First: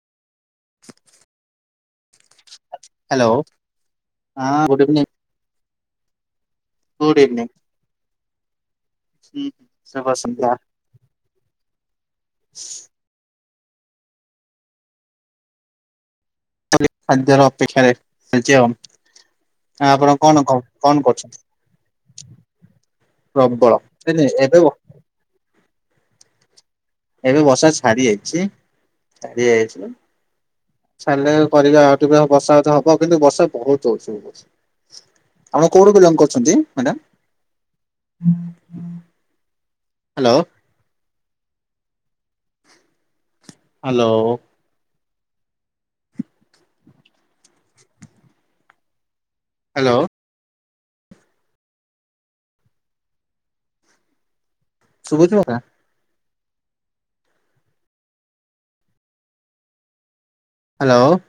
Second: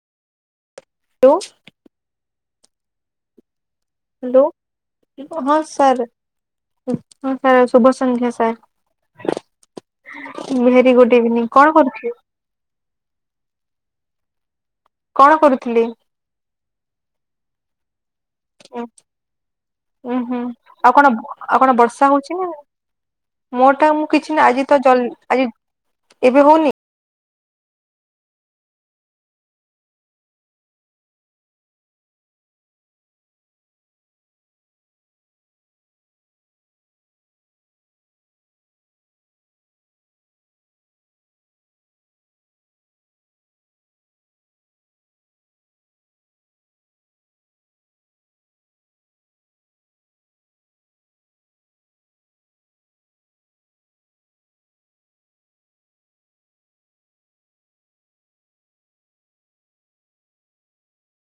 ଖୁ ଲୋ hello hello. ହଁ ଗୁଡ୍ ଇଭିନିଂ ହଁ ସାର୍। ଗୁଡ୍ ହଁ ଇଭିନିଂ ସାର୍। ଶୁଭ ସଂନ୍ଧ୍ୟା ହୁଁ। ଶୁଭ ସନ୍ଧ୍ୟା ସାର୍। Very good evening. କଣ କରୁଚୁ? ହଁ କଣ କରୁଥିଲେ? [unintelligible] ଖାଦ୍ୟର ଅପେକ୍ଷା ରହିଛି ଆଉ ଆଉ ଆପଣ ଉୁଁ କଣ ହୁଁ କ- ଆଉ କଣ କରୁଛନ୍ତି? ଆଉ କଣ ବର୍ଷା ହଉଛି ନା ପ୍ରବଳ ମୋର୍ ଟା ମୁଁ ନାଇଁ, ନାଇଁ, କିଛି ନାହି ଏବେ ଆଜି ବ- ତ ଜଲ ଆଜି ଏବେ ହଉନି? ଏବେ ବଷା ଛାଡ଼ିି ଯାଇଛି। ଛାଡ଼ି ଯାଇଚି। ଛାଡ଼ିଲେ କରିବା ଆଉ ଟିକେ ବର୍ଷା ଯଦି ହବ କିନ୍ତୁ ବର୍ଷା ବହୁତ ହଉଛି ଏ ବର୍ଷ। ଆପଣ କୋଉଠୁ ବିଲଙ୍ଗ କରୁଛନ୍ତି ମ୍ୟାଡ଼ାମ୍? ହାଲୋ। ହାଲୋ। ହାଲୋ। ଶୁଭୁଛି ମୋ କଥା? ହାଲୋ।